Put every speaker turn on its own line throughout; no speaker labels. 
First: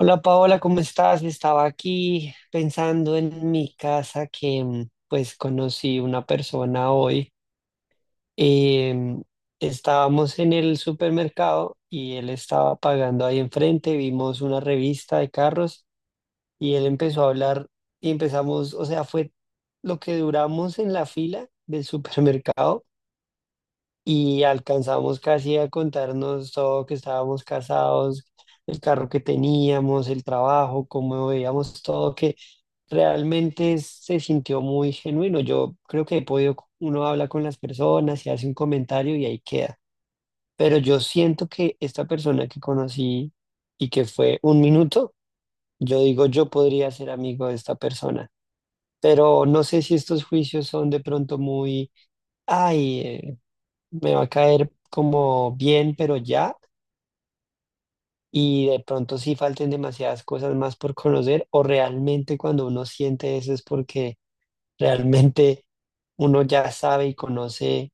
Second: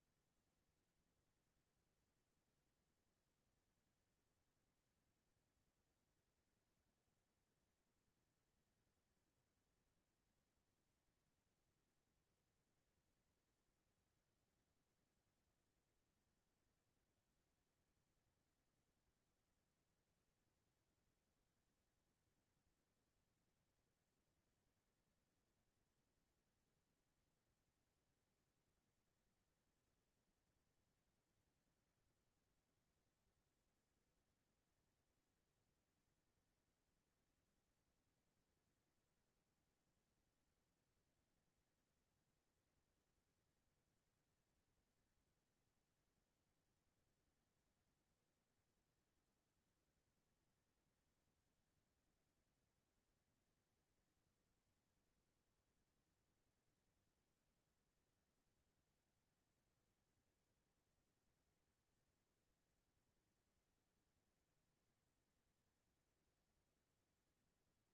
Hola Paola, ¿cómo estás? Estaba aquí pensando en mi casa que pues conocí una persona hoy. Em, Estábamos en el supermercado y él estaba pagando ahí enfrente, vimos una revista de carros y él empezó a hablar y empezamos, o sea, fue lo que duramos en la fila del supermercado y alcanzamos casi a contarnos todo, que estábamos casados, el carro que teníamos, el trabajo, cómo veíamos todo, que realmente se sintió muy genuino. Yo creo que he podido, uno habla con las personas y hace un comentario y ahí queda. Pero yo siento que esta persona que conocí y que fue un minuto, yo digo, yo podría ser amigo de esta persona. Pero no sé si estos juicios son de pronto muy, ay, me va a caer como bien, pero ya, y de pronto sí falten demasiadas cosas más por conocer, o realmente cuando uno siente eso es porque realmente uno ya sabe y conoce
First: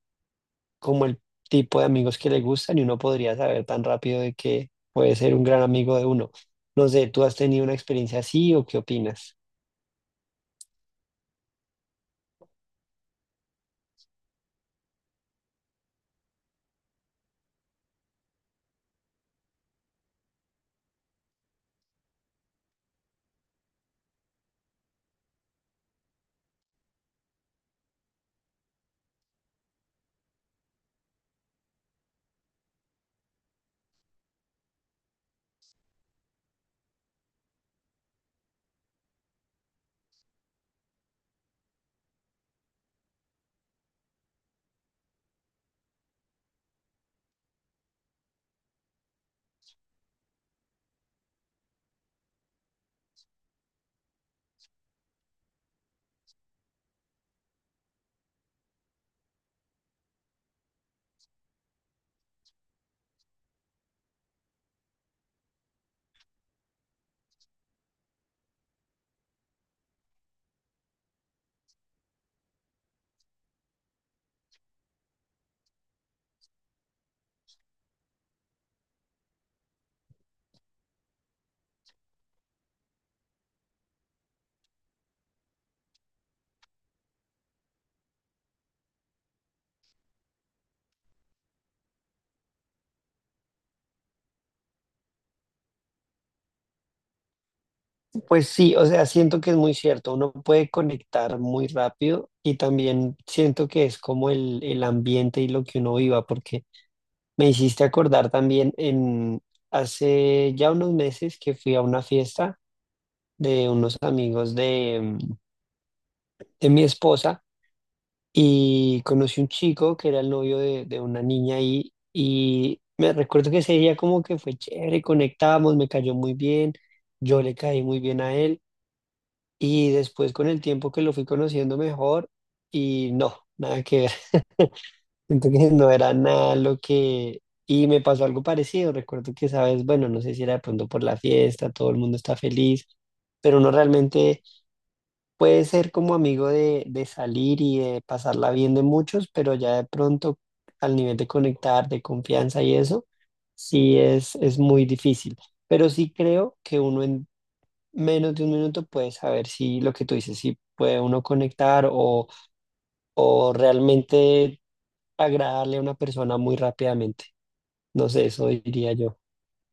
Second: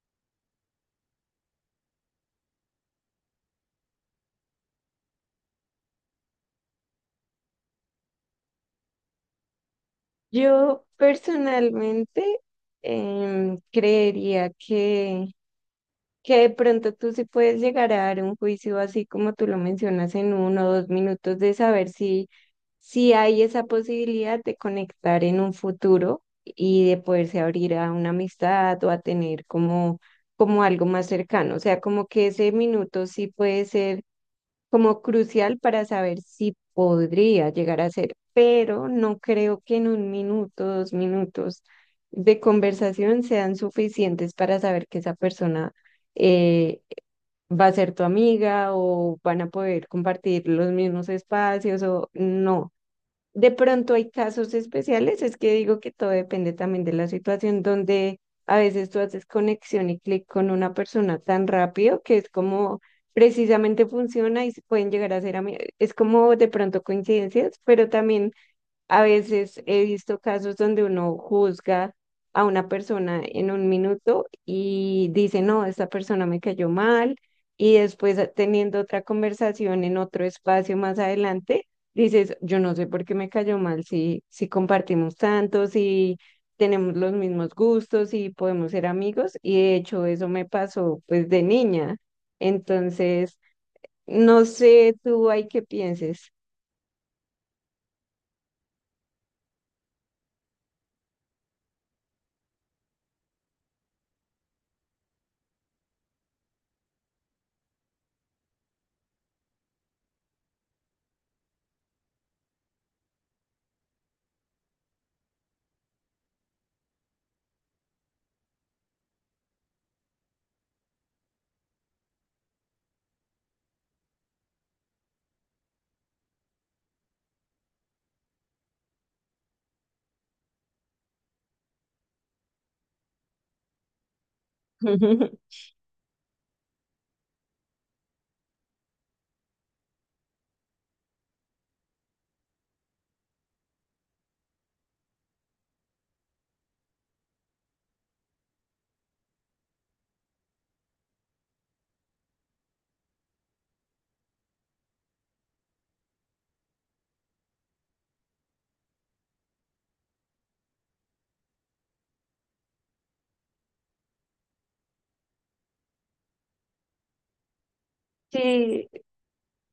como el tipo de amigos que le gustan y uno podría saber tan rápido de que puede ser un gran amigo de uno. No sé, ¿tú has tenido una experiencia así o qué opinas?
Yo personalmente creería que de pronto tú sí puedes llegar a dar un juicio así como tú lo mencionas en 1 o 2 minutos de saber si hay esa posibilidad de conectar en un futuro y de poderse abrir a una amistad o a tener como algo más cercano. O sea, como que ese minuto sí puede ser como crucial para saber si podría llegar a ser, pero no creo que en 1 minuto, 2 minutos de conversación sean suficientes para saber que esa persona eh, va a ser tu amiga o van a poder compartir los mismos espacios o no. De pronto hay casos especiales, es que digo que todo depende también de la situación donde a veces tú haces conexión y clic con una persona tan rápido que es como precisamente funciona y se pueden llegar a ser amigos. Es como de pronto coincidencias, pero también a veces he visto casos donde uno juzga a una persona en 1 minuto y dice, no, esta persona me cayó mal, y después teniendo otra conversación en otro espacio más adelante, dices, yo no sé por qué me cayó mal, si compartimos tanto, si tenemos los mismos gustos, si podemos ser amigos, y de hecho eso me pasó pues de niña. Entonces, no sé tú hay qué pienses.
Pues sí, o sea, siento que es muy cierto, uno puede conectar muy rápido y también siento que es como el ambiente y lo que uno viva, porque me hiciste acordar también en hace ya unos meses que fui a una fiesta de unos amigos de, de mi esposa y conocí un chico que era el novio de una niña ahí y me recuerdo que ese día como que fue chévere, conectamos, me cayó muy bien, yo le caí muy bien a él y después con el tiempo que lo fui conociendo mejor y no, nada que ver. Siento que no era nada lo que... Y me pasó algo parecido. Recuerdo que, sabes, bueno, no sé si era de pronto por la fiesta, todo el mundo está feliz, pero uno realmente puede ser como amigo de salir y de pasarla bien de muchos, pero ya de pronto al nivel de conectar, de confianza y eso, sí es muy difícil. Pero sí creo que uno en menos de un minuto puede saber si lo que tú dices, si puede uno conectar o realmente agradarle a una persona muy rápidamente. No sé, eso
Sí,
diría yo.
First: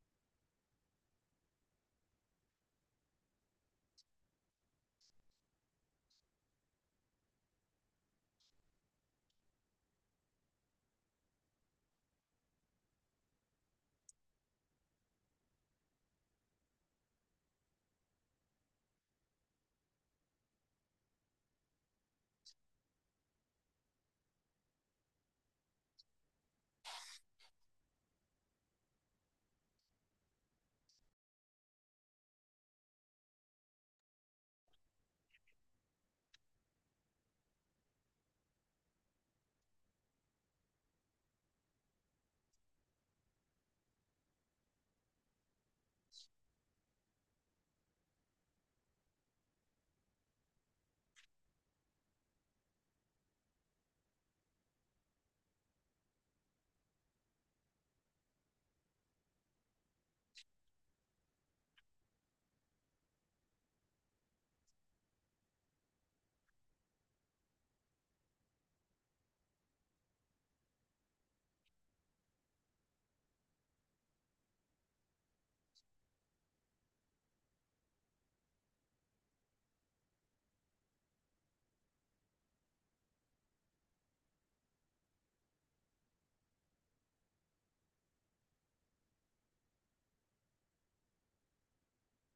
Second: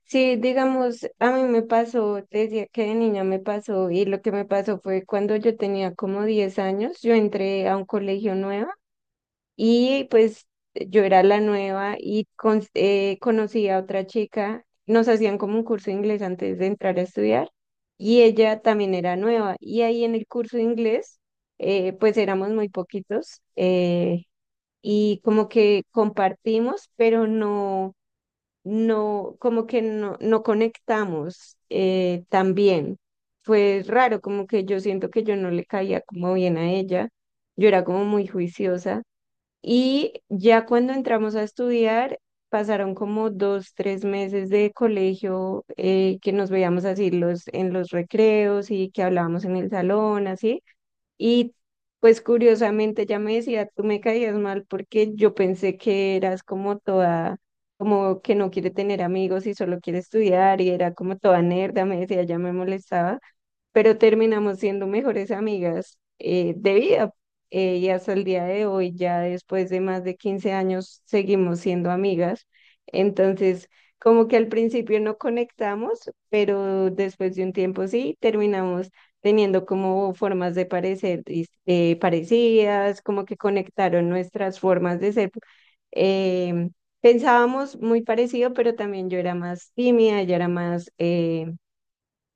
sí, digamos, a mí me pasó, te decía que de niña me pasó y lo que me pasó fue cuando yo tenía como 10 años, yo entré a un colegio nuevo y pues yo era la nueva y conocí a otra chica, nos hacían como un curso de inglés antes de entrar a estudiar y ella también era nueva y ahí en el curso de inglés pues éramos muy poquitos, y como que compartimos, pero no, no, como que no, no conectamos tan bien. Fue raro, como que yo siento que yo no le caía como bien a ella. Yo era como muy juiciosa. Y ya cuando entramos a estudiar, pasaron como 2, 3 meses de colegio, que nos veíamos así los, en los recreos y que hablábamos en el salón, así. Y pues curiosamente ella me decía, tú me caías mal porque yo pensé que eras como toda, como que no quiere tener amigos y solo quiere estudiar y era como toda nerda, me decía, ya me molestaba, pero terminamos siendo mejores amigas, de vida. Y hasta el día de hoy, ya después de más de 15 años, seguimos siendo amigas. Entonces, como que al principio no conectamos, pero después de un tiempo sí, terminamos teniendo como formas de parecer parecidas, como que conectaron nuestras formas de ser. em, Pensábamos muy parecido, pero también yo era más tímida, ella era más,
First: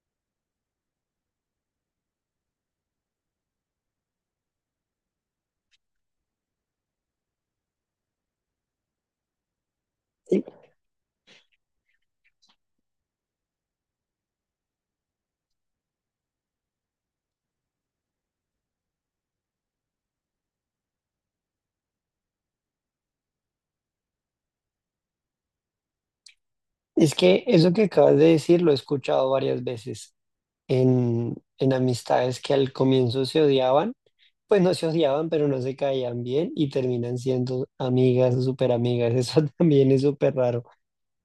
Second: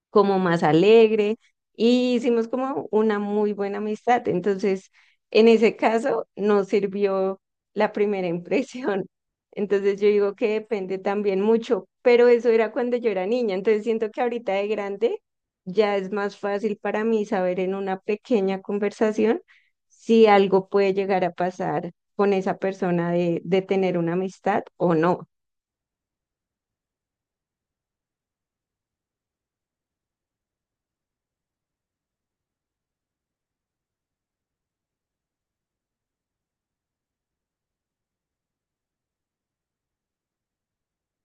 como más alegre, y hicimos como una muy buena amistad. Entonces, en ese caso, nos sirvió la primera impresión. Entonces, yo digo
Y
que depende también mucho, pero eso era cuando yo era niña. Entonces, siento que ahorita de grande ya es más fácil para mí saber en una pequeña conversación si algo puede llegar a pasar con esa persona de tener una amistad o no.
es que eso que acabas de decir lo he escuchado varias veces en amistades que al comienzo se odiaban, pues no se odiaban, pero no se caían bien y terminan siendo amigas o súper amigas. Eso también es súper raro.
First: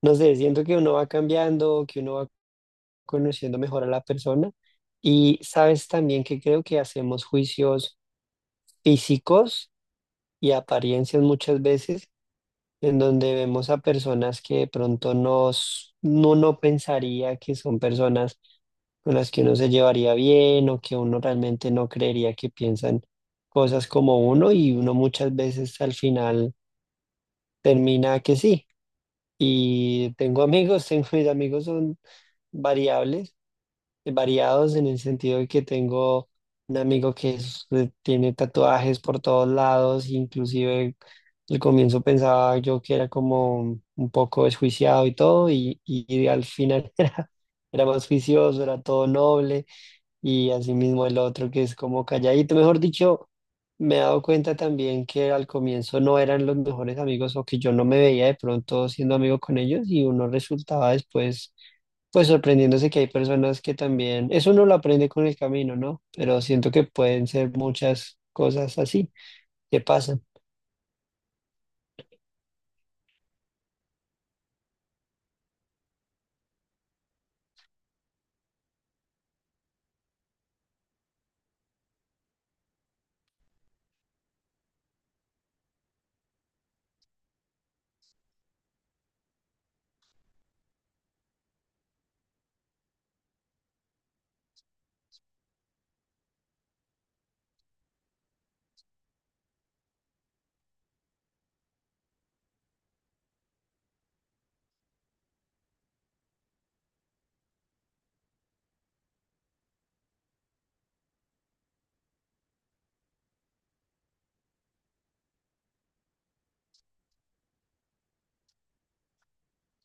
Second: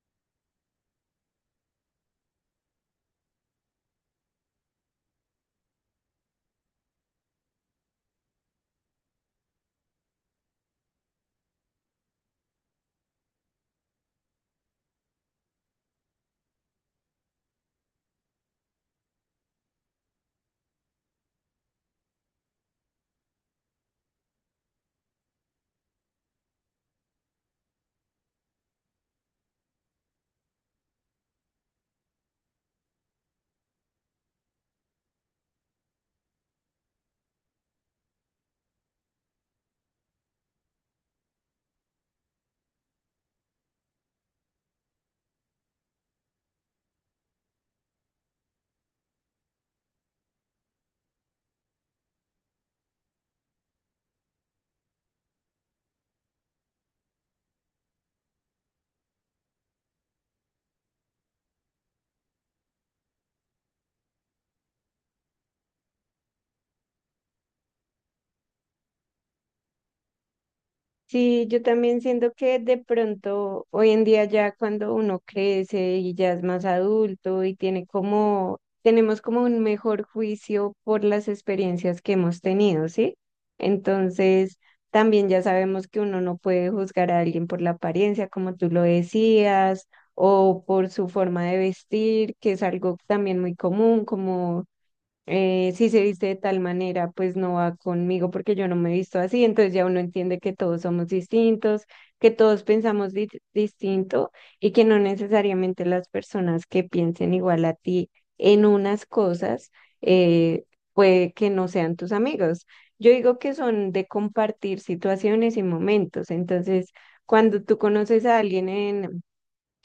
No sé, siento que uno va cambiando, que uno va conociendo mejor a la persona y sabes también que creo que hacemos juicios físicos y apariencias muchas veces en donde vemos a personas que de pronto nos, no, no pensaría que son personas con las que uno se llevaría bien o que uno realmente no creería que piensan cosas como uno y uno muchas veces al final termina que sí. Y tengo amigos, tengo mis amigos son variables variados en el sentido de que tengo un amigo que tiene tatuajes por todos lados, inclusive al comienzo pensaba yo que era como un poco desjuiciado y todo, y al final era, era más juicioso, era todo noble, y asimismo el otro que es como calladito, mejor dicho. Me he dado cuenta también que al comienzo no eran los mejores amigos o que yo no me veía de pronto siendo amigo con ellos y uno resultaba después pues sorprendiéndose que hay personas que también, eso uno lo aprende con el camino, ¿no? Pero siento que pueden ser muchas cosas así que pasan.
Sí, yo también siento que de pronto hoy en día ya cuando uno crece y ya es más adulto y tiene como, tenemos como un mejor juicio por las experiencias que hemos tenido, ¿sí? Entonces, también ya sabemos que uno no puede juzgar a alguien por la apariencia, como tú lo decías, o por su forma de vestir, que es algo también muy común, como si se viste de tal manera, pues no va conmigo porque yo no me he visto así, entonces ya uno entiende que todos somos distintos, que todos pensamos distinto, y que no necesariamente las personas que piensen igual a ti en unas cosas, eh, puede que no sean tus amigos. Yo digo que son de compartir situaciones y momentos, entonces cuando tú conoces a alguien en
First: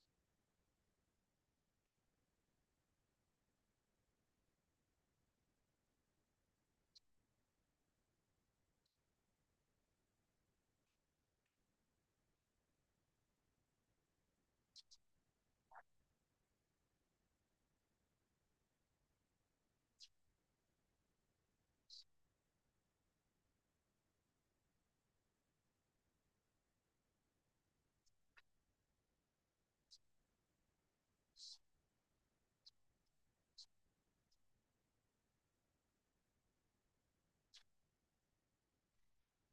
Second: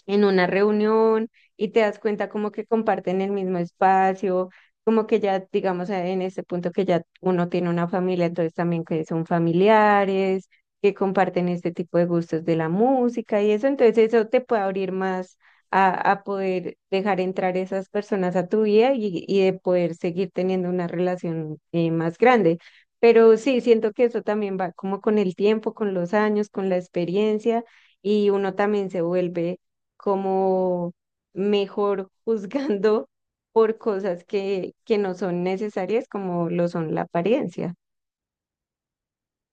en una reunión y te das cuenta como que comparten el mismo espacio, como que ya, digamos, en este punto que ya uno tiene una familia, entonces también que son familiares, que comparten este tipo de gustos de la música y eso, entonces eso te puede abrir más a poder dejar entrar esas personas a tu vida y de poder seguir teniendo una relación, más grande. Pero sí, siento que eso también va como con el tiempo, con los años, con la experiencia, y uno también se vuelve como mejor juzgando por cosas que no son necesarias como lo son la apariencia.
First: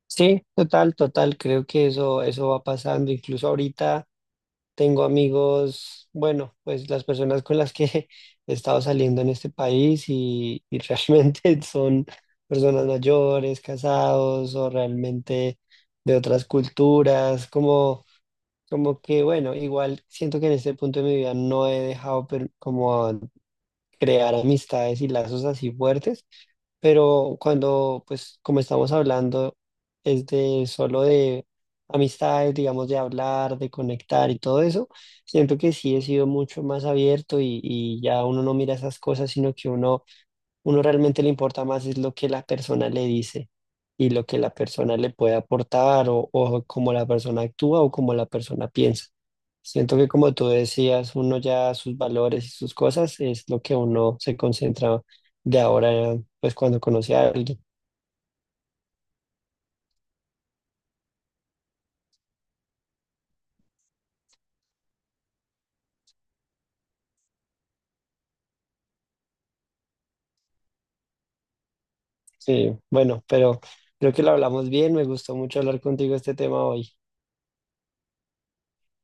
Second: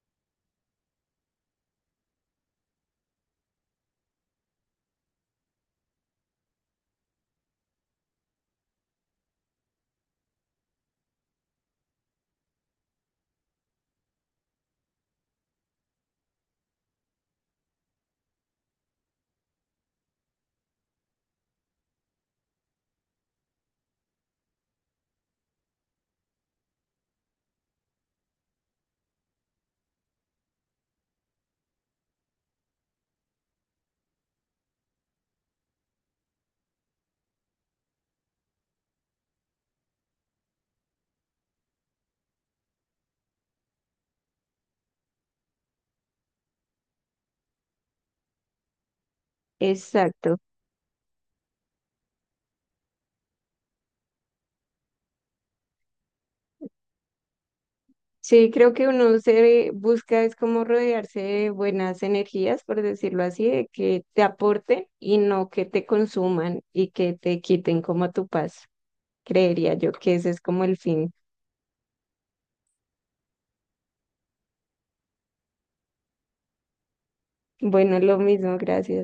Sí, total, total, creo que eso va pasando. Incluso ahorita tengo amigos, bueno, pues las personas con las que he estado saliendo en este país y realmente son personas mayores, casados o realmente de otras culturas, como... Como que, bueno, igual siento que en este punto de mi vida no he dejado como crear amistades y lazos así fuertes, pero cuando, pues, como estamos hablando, es de solo de amistades, digamos, de hablar, de conectar y todo eso, siento que sí he sido mucho más abierto y ya uno no mira esas cosas, sino que uno... Uno realmente le importa más es lo que la persona le dice y lo que la persona le puede aportar o cómo la persona actúa o cómo la persona piensa. Siento que como
Exacto.
tú decías, uno ya sus valores y sus cosas es lo que uno se concentra de ahora, pues cuando conoce a alguien.
Sí, creo que uno se busca es como rodearse de buenas energías, por decirlo así, de que te aporten y no que te consuman y que te quiten como tu paz. Creería yo que ese es como el fin.
Sí, bueno, pero creo que lo hablamos bien, me gustó mucho hablar contigo este tema hoy.
Bueno, lo mismo, gracias.